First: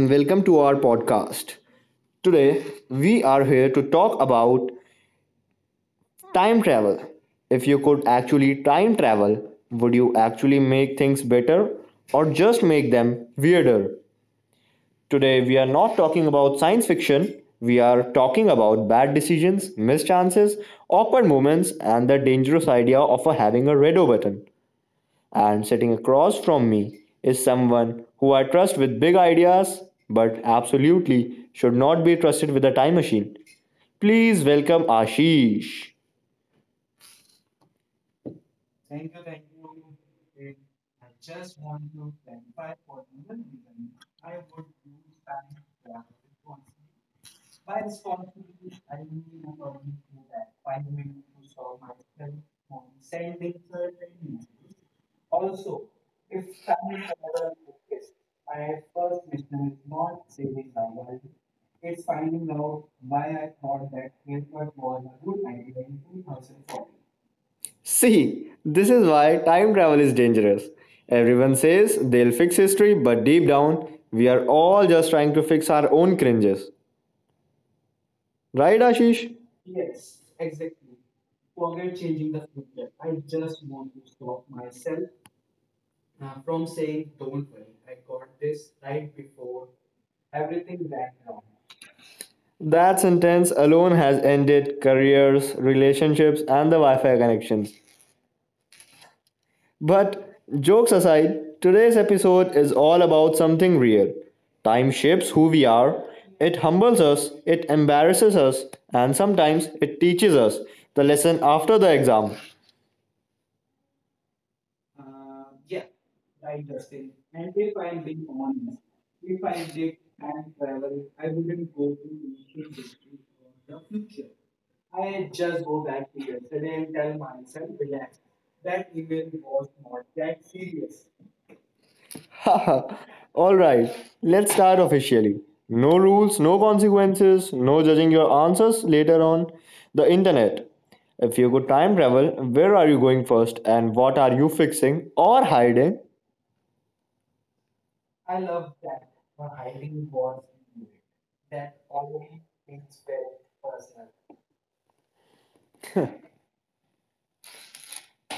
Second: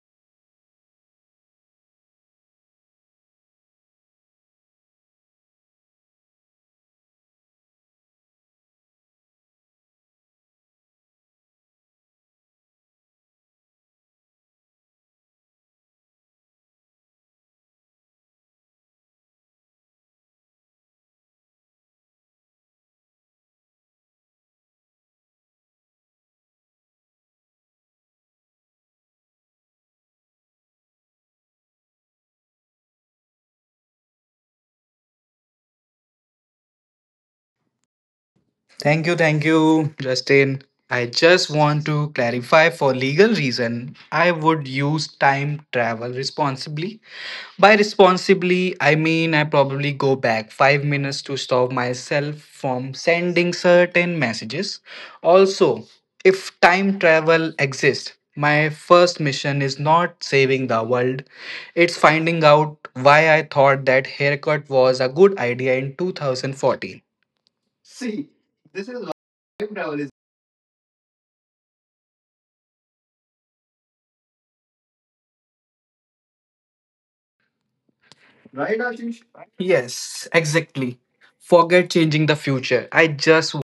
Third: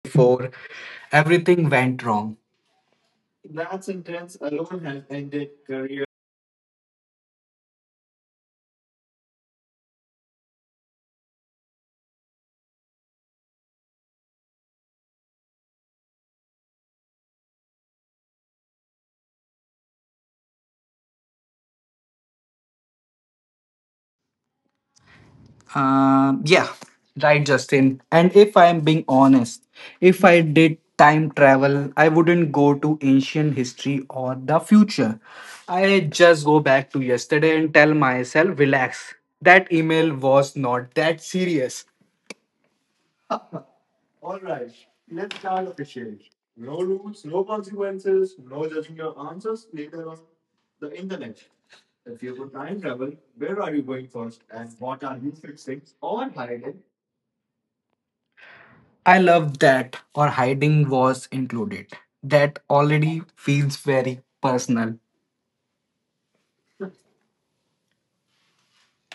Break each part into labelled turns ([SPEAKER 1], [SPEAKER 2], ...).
[SPEAKER 1] and welcome to our podcast. Today we are here to talk about time travel. If you could actually time travel, would you actually make things better or just make them weirder? Today we are not talking about science fiction. We are talking about bad decisions, mischances, awkward moments and the dangerous idea of having a redo button. And sitting across from me is someone who I trust with big ideas, but absolutely should not be trusted with a time machine. Please welcome Ashish.
[SPEAKER 2] Thank you, Justin. I just want to clarify for legal reason, I would use time travel responsibly. By responsibly, I mean I probably go back 5 minutes to stop myself from sending certain messages. Also, if time travel exists, my first mission is not saving the world, it's finding out why I thought that haircut was a good idea in 2014. See,
[SPEAKER 1] See,
[SPEAKER 2] this
[SPEAKER 1] this is
[SPEAKER 2] is
[SPEAKER 1] why time
[SPEAKER 2] time
[SPEAKER 1] travel
[SPEAKER 2] travel,
[SPEAKER 1] is
[SPEAKER 2] is
[SPEAKER 1] dangerous. Everyone says they'll fix history, but deep down, we are all just trying to fix our own cringes. Right, Ashish?
[SPEAKER 2] right, Ashish? Yes, exactly. Forget changing the future. I just
[SPEAKER 3] Before everything went wrong.
[SPEAKER 1] That sentence alone has ended careers, relationships, and the Wi Fi connections. But jokes aside, today's episode is all about something real. Time shapes who we are, it humbles us, it embarrasses us, and sometimes it teaches us the lesson after the exam.
[SPEAKER 3] Um, yeah, right, Justin. And if I am being honest, if I did time travel, I wouldn't go to ancient history or the future. I just go back to yesterday and tell myself, relax. That email was not that serious.
[SPEAKER 1] Alright, let's start officially. No rules, no consequences, no judging your answers later on. The internet. If you could time travel, where are you going first and what are you fixing or hiding?
[SPEAKER 3] I love that or hiding was included. That already feels very personal.